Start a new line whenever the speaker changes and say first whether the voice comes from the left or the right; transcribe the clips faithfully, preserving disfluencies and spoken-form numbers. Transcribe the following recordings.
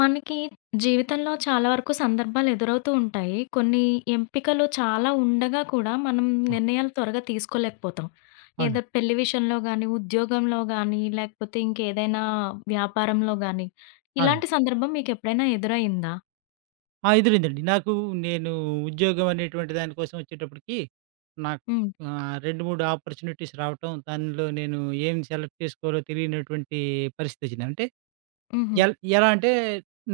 left: మనకి జీవితంలో చాలా వరకు సందర్భాలు ఎదురవుతూ ఉంటాయి. కొన్ని ఎంపికలు చాలా ఉండగా కూడా మనం
right: ఆ!
left: నిర్ణయాలు త్వరగా తీసుకోలేకపోతాం. ఏదో
right: అవునండి.
left: పెళ్లి విషయంలో గానీ, ఉద్యోగంలో గానీ, లేకపోతే ఇంకేదైనా వ్యాపారంలో గానీ, ఇలాంటి
right: అవునండి.
left: సందర్భం మీకెప్పుడైనా ఎదురయిందా?
right: ఆ! ఎదురైందండి. నాకు, నేను ఉద్యోగం అనేటువంటి దానికోసం వచ్చేటప్పటికి నాకు
left: హ్మ్.
right: ఆహ్, రెండు, మూడు ఆపర్చునిటీస్ రావటం, దానిలో నేను ఏం సెలెక్ట్ చేసుకోవాలో తెలియనటువంటి పరిస్థితొచ్చింది. అంటే
left: హుహు.
right: ఎల్ ఎలా అంటే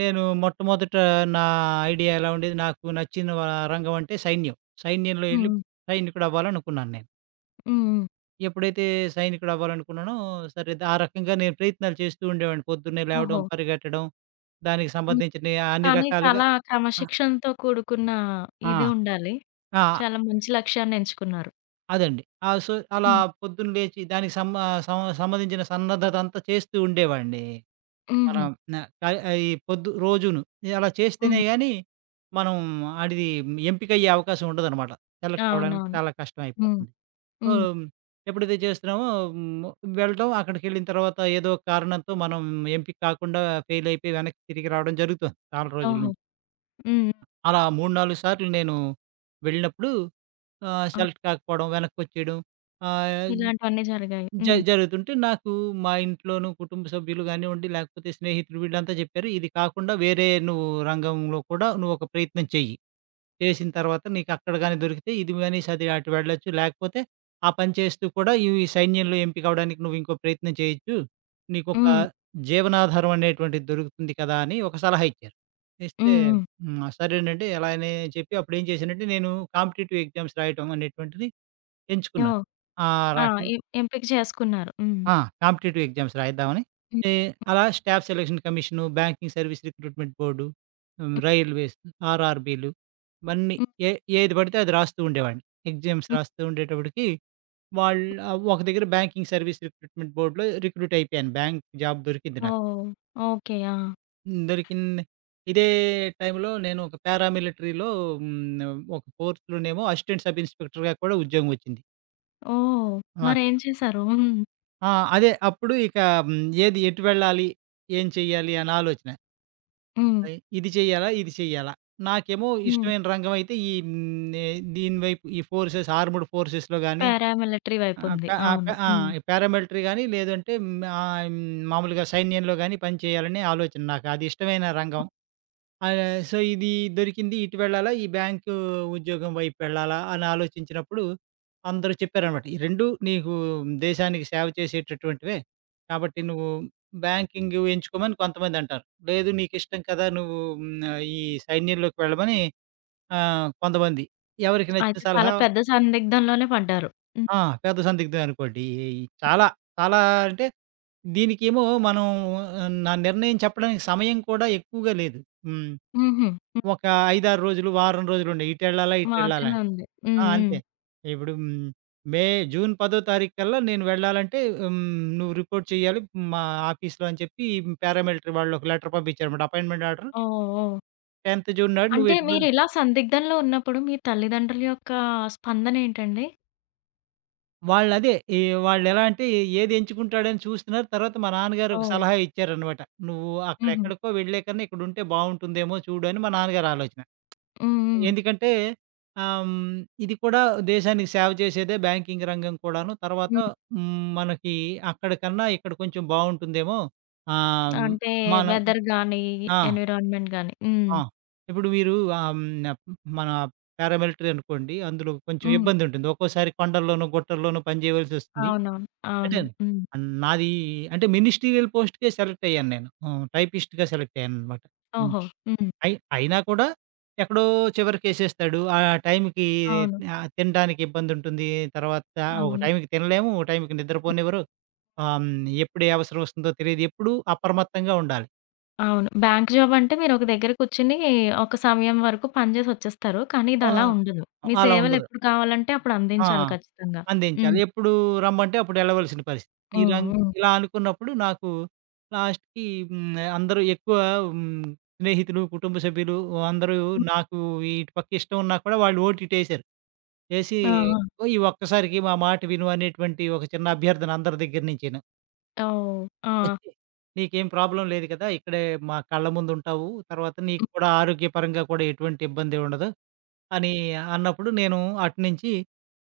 right: నేను మొట్టమొదట నా ఐడియా ఎలా ఉండేది, నాకు నచ్చిన వ రంగం అంటే సైన్యం. సైన్యంలో ఎళ్లి
left: హ్మ్.
right: సైనికుడవ్వాలనుకున్నాను నేను.
left: హ్మ్. హ్మ్.
right: ఎప్పుడైతే సైనికుడవ్వాలనుకున్నానో, సరే ద ఆ రకంగా నేను ప్రయత్నాలు చేస్తూ ఉండేవాడిని. పొద్దున్నే
left: ఓహో!
right: లేవడం, పరిగెట్టడం, దానికి
left: హ్మ్.
right: సంబంధించిన అన్ని
left: కానీ
right: రకాలుగా ఆ!
left: చాలా క్రమశిక్షణతో కూడుకున్న
right: ఆ!
left: ఇది ఉండాలి.
right: ఆ!
left: చాలా మంచి లక్ష్యాన్ని ఎంచుకున్నారు.
right: అదండి. ఆ! సో, అలా
left: హ్మ్.
right: పొద్దున్న లేచి దానికి సంబ సం సంబంధించిన సన్నద్ధతంతా చేస్తూ ఉండేవాడిని.
left: హుహు.
right: మనం న క ఈ పొద్దు రోజును. అలా చేస్తేనే
left: హ్మ్.
right: గాని, మనం ఆడిది ఎంపికయ్యే అవకాశం ఉండదనమాట. సెలెక్ట్ అవ్వడానికి
left: అవునవును.
right: చాలా కష్టం
left: హ్మ్.
right: అయిపోతుంది. సో,
left: హ్మ్.
right: ఎప్పుడైతే చేస్తున్నామో హ్మ్, వెళ్ళటం అక్కడికెళ్ళిన తర్వాత ఏదో ఒక కారణంతో మనం ఎంపిక కాకుండా ఫెయిల్ అయిపోయి వెనక్కి తిరిగి రావడం జరుగుతుంది చాలా రోజుల
left: ఓహో!
right: నుంచి.
left: హ్మ్.
right: అలా మూడు, నాలుగు సార్లు నేను వెళ్ళినప్పుడు ఆహ్,
left: ఆ!
right: సెలెక్ట్ కాకపోవడం, వెనక్కొచ్చేయడం ఆహ్,
left: ఇలాంటివన్నీ జరిగాయి.
right: జ
left: హ్మ్.
right: జరుగుతుంటే నాకు మా ఇంట్లోనూ, కుటుంబ సభ్యులు గానివ్వండి, లేకపోతే స్నేహితులు వీళ్ళంతా చెప్పారు. ఇది కాకుండా వేరే నువ్వు రంగంలో కూడా నువ్వొక ప్రయత్నం చెయ్యి. చేసిన తర్వాత నీకక్కడ గాని దొరికితే ఇది గాని సది అటు వెళ్ళొచ్చు. లేకపోతే ఆ పని చేస్తూ కూడా ఇవి సైన్యంలో ఎంపిక అవ్వడానికి నువ్వు ఇంకో ప్రయత్నం చేయొచ్చు. నీకొక
left: హ్మ్.
right: జీవనాధారం అనేటువంటిది దొరుకుతుంది కదా! అని ఒక సలహా ఇచ్చారు. ఇస్తే
left: హ్మ్. హ్మ్.
right: హ్మ్. సరేనండి ఇలా అని చెప్పి అప్పుడేం చేశానంటే నేను కాంపిటీటివ్ ఎగ్జామ్స్ రాయటం అనేటువంటిది ఎంచుకున్నాను.
left: ఓహ్!
right: ఆ
left: ఆ!
right: రకం.
left: ఎం ఎంపిక చేసుకున్నారు. హ్మ్.
right: ఆ! కాంపిటీటివ్ ఎగ్జామ్స్ రాయిద్దామని.
left: హ్మ్.
right: ఏ అలా staff selection commission, banking service recruitment board, హ్మ్,
left: హ్మ్.
right: రైల్వేస్, ఆర్ఆర్‌బీలు ఇవన్నీ
left: హ్మ్.
right: ఏ ఏది పడితే అది రాస్తూ ఉండేవాడిని. ఎగ్జామ్స్
left: హ్మ్.
right: రాస్తూ ఉండేటప్పటికి వాళ్ళు ఆహ్, ఒక దగ్గర బ్యాంకింగ్ సర్వీస్ రిక్రూట్మెంట్ బోర్డ్‌లో రిక్రూట్ అయిపోయాను. బ్యాంక్ జాబ్ దొరికింది నాకు.
left: ఓహ్! ఓకే. ఆ!
right: హ్మ్, దొరికింది. ఇదే టైంలో నేను ఒక పారామిలిటరీలో హ్మ్, ఒక ఫోర్స్‌లోనేమో అసిస్టెంట్ సబ్ ఇన్స్‌పెక్టర్‌గా కూడా ఉద్యోగం వచ్చింది.
left: ఓహ్!
right: నాకు.
left: మరేం చేశారు? హ్మ్.
right: ఆ! అదే అప్పుడు ఇక హ్మ్. ఏది ఎటు వెళ్ళాలి? ఏం చెయ్యాలి? అని ఆలోచన.
left: హ్మ్.
right: ఆహ్, ఇది చెయ్యాలా? ఇది చెయ్యాలా? నాకేమో
left: హ్మ్.
right: ఇష్టమైన రంగం అయితే ఈ హ్మ్. ఎ దీని వైపు ఈ ఫోర్సెస్ ఆర్మ్డ్ ఫోర్సెస్‌లో గాని
left: పారామిలిటరీ వైపు
right: ఆహ్, ప
left: ఉంది.
right: ఆహ్, ప
left: అవును.
right: ఆ!
left: హ్మ్.
right: పారామిలిటరీ గాని లేదంటే హ్మ్. ఆహ్, మామూలుగా సైన్యంలో గాని పని చేయాలనే ఆలోచన నాకు. అది ఇష్టమైన రంగం. ఆహ్, సో, ఇది దొరికింది ఇటు వెళ్ళాలా, ఈ బ్యాంకు ఉద్యోగం వైపు వెళ్ళాలా అని ఆలోచించినప్పుడు అందరూ చెప్పారనమాట. ఈ రెండు నీకు దేశానికి సేవ చేసేటటువంటివే. కాబట్టి నువ్వు బ్యాంకింగ్ ఎంచుకోమని కొంతమందంటారు. లేదు నీకిష్టం కదా! నువ్వు హ్మ్, ఆహ్, ఈ సైన్యంలోకి వెళ్ళమని ఆహ్, కొంతమంది. ఎవరికి నచ్చిన
left: అయితే చాలా
right: సలహా.
left: పెద్ద సందిగ్ధంలోనే పడ్డారు. హ్మ్.
right: ఆ! పెద్ద సందిగ్ధం అనుకోండి. ఈ చాలా, చాలా అంటే దీనికేమో మనం ఆ, నా నిర్ణయం చెప్పడానికి సమయం కూడా ఎక్కువగా లేదు. హ్మ్.
left: హుహు. హ్మ్.
right: ఒక ఐదు, ఆరు రోజులు, వారం రోజులుండే. ఇటెళ్ళాలా, ఇటెళ్ళాలా.
left: మాత్రమే ఉంది. హ్మ్.
right: ఆ!
left: హ్మ్.
right: అంతే. ఇప్పుడు హ్మ్, మే జూన్ పది తారీఖు కల్లా నేను వెళ్ళాలంటే హ్మ్, నువ్వు రిపోర్ట్ చేయాలి మా ఆఫీస్‌లో అని చెప్పి పారామిలిటరీ వాళ్ళు ఒక లెటర్ పంపించారన్నమాట. Appointment order.
left: Oh! Oh!
right: Tenth June నాడు నువ్వు
left: అంటే
right: ఎటు.
left: మీరిలా సందిగ్ధంలో ఉన్నప్పుడు మీ తల్లిదండ్రుల యొక్క స్పందనేంటండి?
right: వాళ్ళదే ఈ వాళ్ళెలా అంటే ఏది ఎంచుకుంటాడని చూస్తున్నారు. తర్వాత మా నాన్నగారు ఒక
left: ఓహ్!
right: సలహా ఇచ్చారన్నమాట. "నువ్వు
left: హుహు.
right: అక్కడెక్కడికో వెళ్ళే కన్నా ఇక్కడుంటే బావుంటుందేమో చూడు" అని మా నాన్నగారి ఆలోచన.
left: హ్మ్. హ్మ్.
right: ఎందుకంటే ఆహ్, హ్మ్, ఇది కూడా దేశానికి సేవ చేసేదే బ్యాంకింగ్ రంగం కూడాను. తర్వాత
left: హ్మ్.
right: హ్మ్, మనకి అక్కడికన్నా ఇక్కడ కొంచెం బావుంటుందేమో. ఆహ్, హ్మ్,
left: అంటే
right: మనం.
left: వెదర్ గాని,
right: ఆ!
left: ఎన్విరాన్మెంట్ గాని. హ్మ్.
right: ఆ! ఇప్పుడు మీరు ఆహ్, హ్మ్, మన పారామిలిటరీ అనుకోండి. అందులో కొంచెం
left: హ్మ్.
right: ఇబ్బందుంటుంది. ఒక్కోసారి కొండల్లోనూ, గుట్టల్లోనూ పని చేయవలసొస్తుంది.
left: అవునవును.
right: అంటే
left: అవును. హ్మ్.
right: నాది, అంటే మినిస్టీరియల్ పోస్ట్‌కే సెలెక్ట్ అయ్యాను నేను. ఆహ్, టైపిస్ట్‌గా సెలెక్ట్ అయ్యాననమాట.
left: ఓహో! హ్మ్.
right: అయి అయినా కూడా ఎక్కడో చివరికేసేస్తాడు. ఆ టైంకి
left: అవును.
right: ఆహ్, తినడానికి ఇబ్బందుంటుంది. తర్వాత ఒక
left: అవును.
right: టైంకి తినలేము. ఒక టైంకి నిద్రపోనివ్వరు. ఆహ్, హ్మ్. ఎప్పుడు ఏ అవసరం వస్తుందో తెలీదు. ఎప్పుడూ అప్రమత్తంగా ఉండాలి.
left: అవును. బ్యాంక్ జాబ్ అంటే మీరొక దగ్గర కూర్చొని ఒక సమయం వరకు పని చేసి వచ్చేస్తారు. కానీ
right: ఆ!
left: ఇదలా ఉండదు. మీ
right: అలా ఉండదు.
left: సేవలెప్పుడు కావాలంటే అప్పుడు
right: ఆ!
left: అందించాలి ఖచ్చితంగా. హ్మ్.
right: అందించాలి. ఎప్పుడు రమ్మంటే అప్పుడు ఎళ్ళవలసిన పరిస్థితి. ఈ
left: హ్మ్.
right: రం
left: హ్మ్.
right: ఇలా అనుకున్నప్పుడు నాకు లాస్ట్‌కి హ్మ్. అందరూ ఎక్కువ హ్మ్. స్నేహితులు, కుటుంబ సభ్యులు అందరూ
left: హ్మ్.
right: నాకు ఇటు పక్క ఇష్టం ఉన్నా కూడా వాళ్ళు ఓటీటేసారు. చేసి
left: ఆ! ఆ!
right: "ఓ! ఈ ఒక్కసారికి మా మాట విను" అనేటువంటి ఒక చిన్న అభ్యర్థన అందరి దగ్గర నుంచిను.
left: ఓహ్! ఆ!
right: వచ్చి "నీకేం ప్రాబ్లమ్ లేదు కదా! ఇక్కడే మా కళ్ళ ముందుంటావు. తర్వాత నీకు
left: హ్మ్.
right: కూడా ఆరోగ్యపరంగా కూడా ఎటువంటి ఇబ్బంది ఉండదు" అని అన్నప్పుడు నేను అటునుంచి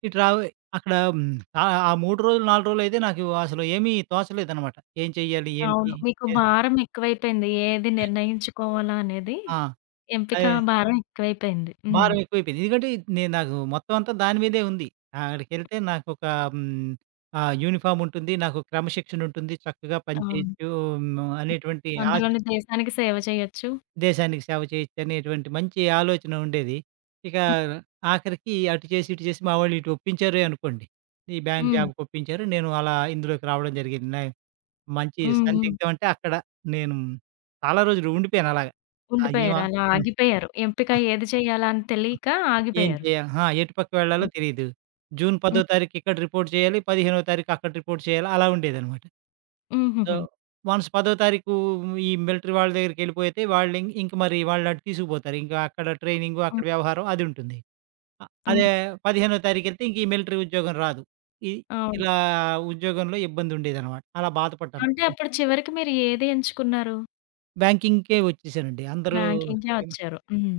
right: ఇటు రావ్ అక్కడ హ్మ్, ఆహ్, ఆ మూడు రోజులు, నాలుగు రోజులయితే నాకు అసలు ఏమీ తోచలేదనమాట. ఏం చెయ్యాలి? ఏంటి?
left: అవును. మీకు
right: ఏ
left: భారం ఎక్కువైపోయింది. ఏది నిర్ణయించుకోవాలా అనేది
right: ఆ!
left: ఎంపిక
right: అదే
left: భారం ఎక్కువైపోయింది. హ్మ్.
right: భారం ఎక్కువైపోయింది. ఎందుకంటే నేను నాకు మొత్తం అంతా దాని మీదే ఉంది. అక్కడికెళ్తే నాకొక హ్మ్, ఆహ్, యూనిఫార్మ్ ఉంటుంది. నాకు క్రమశిక్షణ ఉంటుంది. చక్కగా పని
left: అవును.
right: చేయొచ్చు హ్మ్, అనేటువంటి ఆశ.
left: అందులోని దేశానికి సేవ చేయొచ్చు.
right: దేశానికి సేవ చేయొచ్చు అనేటువంటి మంచి ఆలోచన ఉండేది. ఇక
left: హ్మ్.
right: ఆఖరికి అటు చేసి, ఇటు చేసి మా వాళ్ళు ఇటు ఒప్పించారే అనుకోండి. ఈ బ్యాంక్
left: హ్మ్.
right: జాబ్‌కి ఒప్పించారు. నేను అలా ఇందులోకి రావడం జరిగింది. నే మంచి
left: హ్మ్. హ్మ్.
right: సందిగ్ధం అంటే అక్కడ నేను చాలా రోజులు ఉండిపోయాను అలాగా. ఆ! ఏమ
left: ఉండిపోయారు. అలా
right: హ్మ్.
left: ఆగిపోయారు. ఎంపిక ఏది చేయాలా అని తెలియక
right: ఏం
left: ఆగిపోయారు.
right: చేయాలి? ఆ! ఎటు పక్క వెళ్ళాలో
left: హ్మ్.
right: తెలీదు. జూన్ 10వ
left: హ్మ్.
right: తారీఖు ఇక్కడ రిపోర్ట్ చేయాలి. పదిహేనవ తారీఖు అక్కడ రిపోర్ట్ చేయాలి. అలా ఉండేదనమాట. సో,
left: హుహుహు.
right: వన్స్ పదవ తారీఖు ఈ మిలిటరీ వాళ్ళ దగ్గరికెళ్ళిపోతే వాళ్ళు ఇం ఇంక మరి వాళ్ళు అటు తీసుకుపోతారు. ఇంకా అక్కడ ట్రైనింగు,
left: హ్మ్.
right: అక్కడ వ్యవహారం అది ఉంటుంది. అ
left: హ్మ్.
right: అదే పదిహేనవ తారీఖెళ్తే ఇంక ఈ మిలిటరీ ఉద్యోగం రాదు. ఇ
left: అవును.
right: ఇలా ఉద్యోగంలో ఇబ్బందుండేదనమాట. అలా బాధపడ్డాను.
left: అంటే అప్పుడు చివరికి మీరు ఏది ఎంచుకున్నారు?
right: బ్యాంకింగ్‌కే వచ్చేసానండి. అందరూ
left: బ్యాంకింగ్‌కే
right: ఎం
left: వచ్చారు. హ్మ్.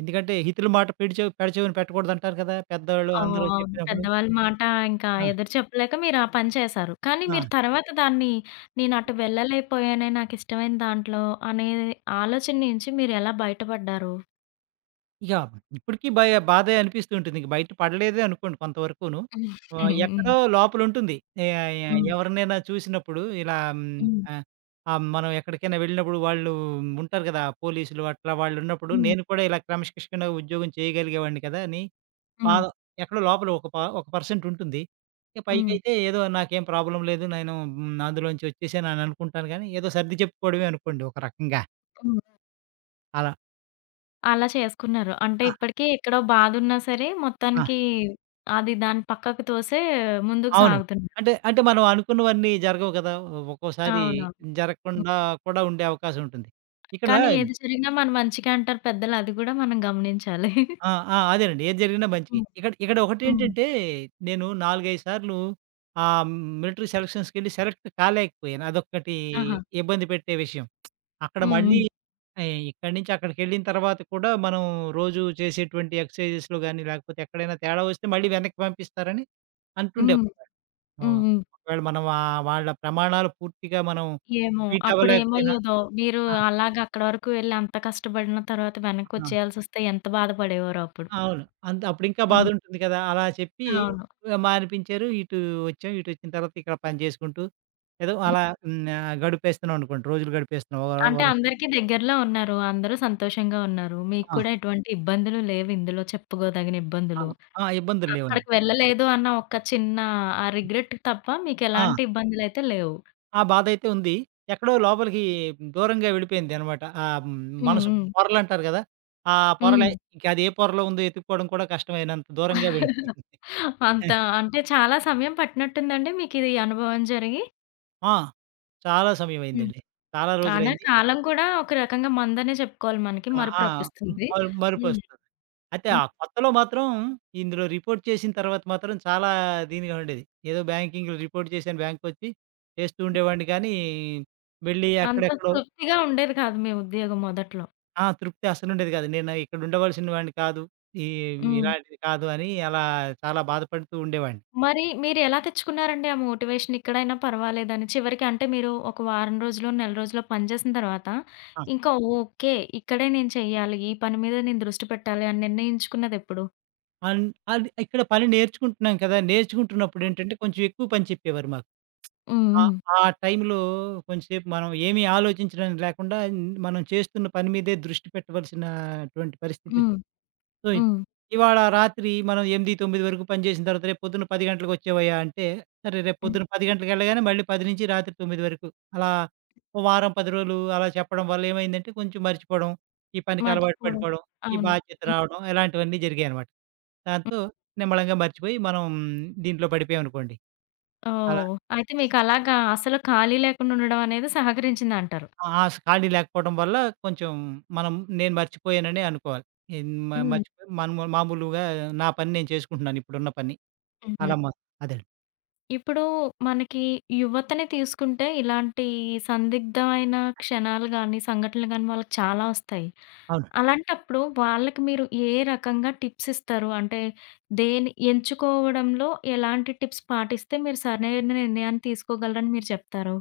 right: ఎందుకంటే హితుల మాట పెడిచెవి పెడచెవిన పెట్టకూడదంటారు కదా! పెద్దోళ్ళు
left: ఓహ్!
right: అందరూ
left: అవును.
right: చెప్పినప్పుడు.
left: పెద్దవాళ్ళ మాట ఇంకా
right: ఆ!
left: ఎదురు చెప్పలేక మీరు ఆ పని చేశారు. కానీ
right: ఆ!
left: మీరు తర్వాత దాన్ని నేను అటు వెళ్ళలేకపోయానే నాకిష్టమైన దాంట్లో అనే ఆలోచన నుంచి మీరు ఎలా బయటపడ్డారు?
right: ఇక ఇప్పటికి భయ బాధే అనిపిస్తూ ఉంటుంది. ఇంక బయట పడలేదే అనుకోండి కొంతవరకును.
left: హ్మ్.
right: ఆహ్,
left: హ్మ్.
right: ఎక్కడో లోపలుంటుంది. ఎ ఎ
left: హ్మ్.
right: ఎవరినైనా చూసినప్పుడు ఇలా హ్మ్,
left: హ్మ్.
right: ఆహ్, ఆహ్, మనం ఎక్కడికైనా వెళ్ళినప్పుడు వాళ్ళు ఉంటారు కదా! పోలీసులు అట్లా వాళ్ళున్నప్పుడు
left: హ్మ్.
right: నేను కూడా ఇలా క్రమశిక్షణగా ఉద్యోగం చేయగలిగేవాడిని కదా! అని
left: హ్మ్.
right: బాధ ఎక్కడో లోపల ఒక ప ఒక పర్సెంట్ ఉంటుంది. ఇక
left: హ్మ్.
right: పైకైతే ఏదో నాకేం ప్రాబ్లమ్ లేదు. నేను హ్మ్, అందులోంచి వచ్చేసాను అని అనుకుంటాను గానీ, ఏదో సర్ది చెప్పుకోవడమే అనుకోండి ఒక రకంగా
left: హ్మ్.
right: అలా.
left: అలా చేసుకున్నారు. అంటే ఇప్పటికి ఎక్కడో బాధున్నా సరే
right: ఆ!
left: మొత్తానికి అది దాన్ని పక్కకు తోసే ముందుకు
right: అవును.
left: సాగుతున్నారు.
right: అంటే, అంటే మనం అనుకున్నవన్నీ జరగవు కదా! ఒక్కోసారి
left: అవునవును. హ్మ్.
right: జరగకుండా కూడా ఉండే అవకాశం ఉంటుంది. ఇక్కడ
left: కానీ ఏది జరిగినా మన మంచికే అంటారు పెద్దలు. అది గూడా మనం గమనించాలి.
right: ఆ! ఆ! అదేనండి. ఏది జరిగినా మంచికి.
left: హ్మ్.
right: ఇక్కడ ఇక్కడ
left: హ్మ్.
right: ఒకటేంటంటే, నేను నాలుగు, ఐదు సార్లు ఆహ్, మిలిటరీ సెలక్షన్స్‌కెళ్ళి సెలెక్ట్ కాలేకపోయాను. అదొక్కటి
left: ఆహా!
right: ఇబ్బంది పెట్టే విషయం. అక్కడ
left: హ్మ్.
right: మళ్ళీ
left: హ్మ్.
right: ఆహ్, ఇక్కడి నుంచి అక్కడికెళ్ళిన తర్వాత కూడా మనం రోజు చేసేటువంటి ఎక్సర్సైజెస్‌లో గాని, లేకపోతే ఎక్కడైనా తేడా వస్తే మళ్ళీ వెనక్కి పంపిస్తారని అంటుండేవారు.
left: హ్మ్.
right: ఆ!
left: హ్మ్. హ్మ్.
right: ఒకవేళ మనం ఆహ్, వాళ్ళ ప్రమాణాలు పూర్తిగా మనం
left: ఏమో
right: మీట్ అవ్వలేకపోయినా
left: అప్పుడేమయ్యేదో మీరు
right: ఆ!
left: అలాగా అక్కడి వరకు వెళ్లి అంత కష్టపడిన తర్వాత
right: ఆ!
left: వెనక్కొచ్చేయాల్సొస్తే ఎంత బాధపడేవారో అప్పుడు.
right: అవును. అంత అప్పుడింకా
left: హ్మ్.
right: బాధుంటుంది కదా! అలా చెప్పి
left: అవును.
right: ఆహ్, మానిపించారు. ఇటు వచ్చాం. ఇటొచ్చిన తర్వాత ఇక్కడ పని చేసుకుంటూ ఏదో అలా హ్మ్. ఆహ్, గడిపేస్తున్నాం అనుకోండి. రోజులు గడిపేస్తున్నాం. వర
left: అంటే
right: వర
left: అందరికీ దగ్గరలో ఉన్నారు. అందరూ సంతోషంగా ఉన్నారు. మీకు
right: ఆ!
left: కూడా ఎటువంటి ఇబ్బందులు లేవు ఇందులో చెప్పుకోదగిన
right: ఆ!
left: ఇబ్బందులు.
right: ఆ! ఇబ్బందులు లేవండి.
left: అక్కడికి వెళ్ళలేదు అన్న ఒక చిన్న ఆ రిగ్రెట్ తప్ప
right: ఆ!
left: మీకెలాంటి ఇబ్బందులైతే లేవు.
right: ఆ బాధైతే ఉంది. ఎక్కడో లోపలికి దూరంగా వెళ్ళిపోయిందనమాట. ఆహ్, హ్మ్.
left: హ్మ్.
right: మనసు
left: హ్మ్.
right: పొరలంటారు గదా! ఆ పొరలే
left: హ్మ్.
right: ఇంక అది ఏ పొరలో ఉందో ఎతుక్కోవడం కూడా కష్టమైనంత దూరంగా వెళ్ళిపోయింది.
left: అంత అంటే చాలా సమయం పట్టినట్టుందండి మీకిది అనుభవం జరిగి?
right: ఆ! చాలా
left: హ్మ్.
right: సమయమయిందండి. చాలా
left: అయినా
right: రోజులైంది.
left: కాలం కూడా ఒక రకంగా మందనే చెప్పుకోవాలి మనకి.
right: ఆ!
left: మరుపు
right: ఆ!
left: రప్పిస్తుంది.
right: మరు
left: హ్మ్.
right: మరుపొస్తుంది. అయితే ఆ
left: హ్మ్.
right: కొత్తలో మాత్రం ఇందులో రిపోర్ట్ చేసిన తర్వాత మాత్రం చాలా దీనిగా ఉండేది. ఏదో బ్యాంకింగ్‌లో రిపోర్ట్ చేశాను బ్యాంక్‌కొచ్చి చేస్తూ ఉండేవాడిని కానీ, వెళ్ళి
left: అంత
right: అక్కడెక్కడో.
left: తృప్తిగా ఉండేది కాదు మీ ఉద్యోగం మొదట్లో.
right: ఆ! తృప్తి అసలుండేది కాదు. నేను ఇక్కడ ఉండవలసిన వాడిని కాదు. ఈ
left: హ్మ్.
right: ఇలాంటిది కాదు అని అలా చాలా బాధపడుతూ ఉండేవాడిని.
left: మరి మీరెలా తెచ్చుకున్నారండి ఆ మోటివేషన్ ఇక్కడైనా పర్వాలేదని? చివరికి అంటే మీరు ఒక వారం రోజులో, నెల రోజులో పని చేసిన తర్వాత
right: ఆ!
left: ఇంకా ఓకే. ఇక్కడే నేను చెయ్యాలి. ఈ పని మీద నేను దృష్టి పెట్టాలి అని నిర్ణయించుకున్నదెప్పుడు?
right: అన్ అది ఇక్కడ పని నేర్చుకుంటున్నాం కదా!
left: అవును.
right: నేర్చుకుంటున్నప్పుడేంటంటే కొంచెం ఎక్కువ పని చెప్పేవారు మాకు.
left: హ్మ్.
right: ఆ!
left: హ్మ్.
right: ఆ టైంలో కొంచెంసేపు మనం ఏమీ ఆలోచించడానికి లేకుండా మనం చేస్తున్న పని మీదే దృష్టి పెట్టవలసినటువంటి
left: హ్మ్.
right: పరిస్థితొచ్చింది. సో,
left: హ్మ్.
right: ఇవాళ రాత్రి మనం ఎనిమిది, తొమ్మిది వరకు పనిచేసిన తర్వాత రేపు పొద్దున్న పది గంటలకొచ్చేవయ్యా! అంటే సరే రేపు
left: హ్మ్.
right: పొద్దున్న పది గంటలకెళ్ళగానే మళ్ళీ పది నుంచి రాత్రి తొమ్మిది వరకు అలా ఓ వారం, పది రోజులు అలా చెప్పడం వల్ల ఏమైందంటే కొంచెం మర్చిపోవడం, ఈ పనికి అలవాటు
left: మర్చిపోవడం.
right: పడిపోవడం, ఈ
left: అవును.
right: బాధ్యత
left: హ్మ్.
right: రావడం ఇలాంటివన్నీ జరిగాయనమాట.
left: హ్మ్.
right: దాంతో నిమ్మళంగా మర్చిపోయి మనం దీంట్లో పడిపోయామనుకోండి. అలా
left: ఓహ్! అయితే మీకలాగా అసలు ఖాళీ లేకుండా ఉండడం అనేది సహకరించిందంటారు.
right: ఆ! స్ ఖాళీ లేకపోవడం వల్ల కొంచెం మనం నేను మర్చిపోయాననే అనుకోవాలి. ఎన్ మ
left: హ్మ్.
right: మర్చిపోయి మనము మామూలుగా నా పని నేను చేసుకుంటున్నాను ఇప్పుడున్న పని. అలా
left: హ్మ్.
right: మ అదే.
left: ఇప్పుడు మనకి యువతని తీసుకుంటే ఇలాంటి సందిగ్ధమైన క్షణాలు గాని, సంఘటనలు గాని వాళ్ళకి చాలా ఒస్తాయి.
right: అవును.
left: అలాంటప్పుడు వాళ్ళకి మీరు ఏ రకంగా టిప్స్ ఇస్తారు? అంటే దేని ఎంచుకోవడంలో ఎలాంటి టిప్స్ పాటిస్తే మీరు సరైన నిర్ణయాన్ని తీసుకోగలరని మీరు చెప్తారు?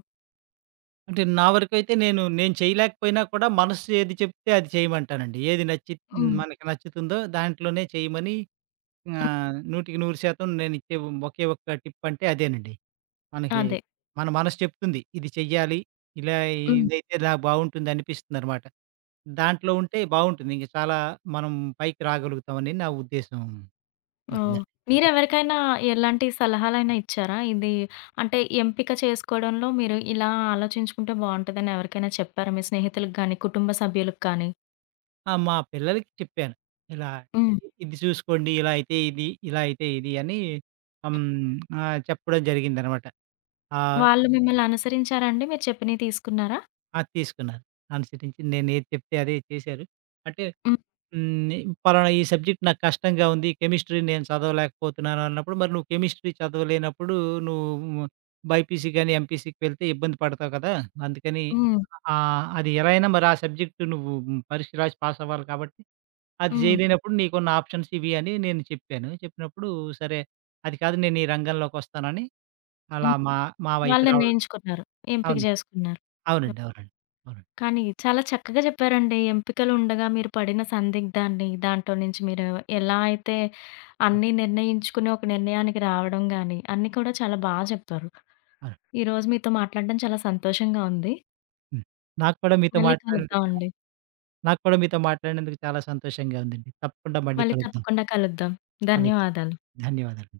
right: అంటే నా వరకైతే నేను, నేను చేయలేకపోయినా కూడా మనసు ఏది చెప్తే అది చేయమంటానండి. ఏది నచ్చి
left: హ్మ్.
right: మనకి నచ్చుతుందో దాంట్లోనే చేయమని
left: హ్మ్.
right: ఆహ్, 100కి నూరు శాతం నేను ఇచ్చే ఒకే ఒక్క టిప్ అంటే అదేనండి. మనకి
left: అదే.
right: మన మనసు చెప్తుంది. ఇది చెయ్యాలి. ఇలా
left: హ్మ్.
right: ఇదైతే ఇలా బావుంటుంది అనిపిస్తుందనమాట. దాంట్లో ఉంటే బావుంటుంది. ఇంక చాలా మనం పైకి రాగలుగుతామని నా ఉద్దేశం
left: ఓహ్!
right: ఉంటుందండి.
left: మీరెవరికైనా ఎలాంటి సలహాలైనా ఇచ్చారా? ఇది అంటే ఎంపిక చేసుకోవడంలో మీరు ఇలా ఆలోచించుకుంటే బావుంటదని ఎవరికైనా చెప్పారా? మీ స్నేహితులకు గాని, కుటుంబ సభ్యులకు కానీ?
right: ఆ! మా పిల్లలకి చెప్పాను. ఇలా
left: హ్మ్.
right: ఇ ఇది చూసుకోండి. ఇలా అయితే ఇది, ఇలా అయితే ఇది అని హ్మ్. ఆహ్, చెప్పడం జరిగిందనమాట. ఆహ్,
left: వాళ్ళు మిమ్మల్ని అనుసరించారా అండి? మీరు చెప్పినయి తీసుకున్నారా?
right: అది తీసుకున్నారు. అనుసరించి నేనేది చెప్తే అదే చేశారు. అంటే
left: హ్మ్.
right: హ్మ్. పలానా ఈ సబ్జెక్ట్ నాకు కష్టంగా ఉంది. కెమిస్ట్రీ నేను చదవలేకపోతున్నాను అన్నప్పుడు, మరి నువ్వు కెమిస్ట్రీ చదవలేనప్పుడు నువ్వు బైపీసీ గాని, ఎంపీసీకి వెళ్తే ఇబ్బంది పడతావు కదా! అందుకని
left: హ్మ్.
right: ఆహ్, అది ఎలా అయినా మరి ఆ సబ్జెక్ట్ నువ్వు పరీక్ష రాసి పాస్ అవ్వాలి కాబట్టి, అది
left: హ్మ్.
right: చేయలేనప్పుడు నీకున్న ఆప్షన్స్ ఇవి అని నేను చెప్పాను. చెప్పినప్పుడు సరే, అది కాదు నేను ఈ రంగంలోకొస్తానని అలా
left: హ్మ్.
right: మా మా వైపు
left: వాళ్ళు
right: రావడం.
left: నిర్ణయించుకున్నారు. ఎంపిక
right: అవునండి.
left: చేసుకున్నారు. హ్మ్.
right: అవునండి. అవునండి. అవునండి.
left: కానీ చాలా చక్కగా చెప్పారండి. ఎంపికలు ఉండగా మీరు పడిన సందిగ్ధాన్ని, దాంట్లో నుంచి మీరు ఎలా అయితే
right: అవును.
left: అన్నీ నిర్ణయించుకుని ఒక నిర్ణయానికి రావడం గాని, అన్నీ కూడా చాలా బా చెప్పారు.
right: అవును.
left: ఈరోజు మీతో మాట్లాడడం చాలా సంతోషంగా ఉంది.
right: హ్మ్. నాకు కూడా మీతో
left: మళ్ళీ
right: మాట్లాడినందుకు,
left: కలుద్దామండి.
right: నాకు కూడా మీతో మాట్లాడినందుకు చాలా సంతోషంగా ఉందండి. తప్పకుండా మళ్ళీ
left: మళ్ళీ
right: కలుద్దాం.
left: తప్పకుండా కలుద్దాం.
right: కలుద్దాం.
left: ధన్యవాదాలు.
right: ధన్యవాదాలు.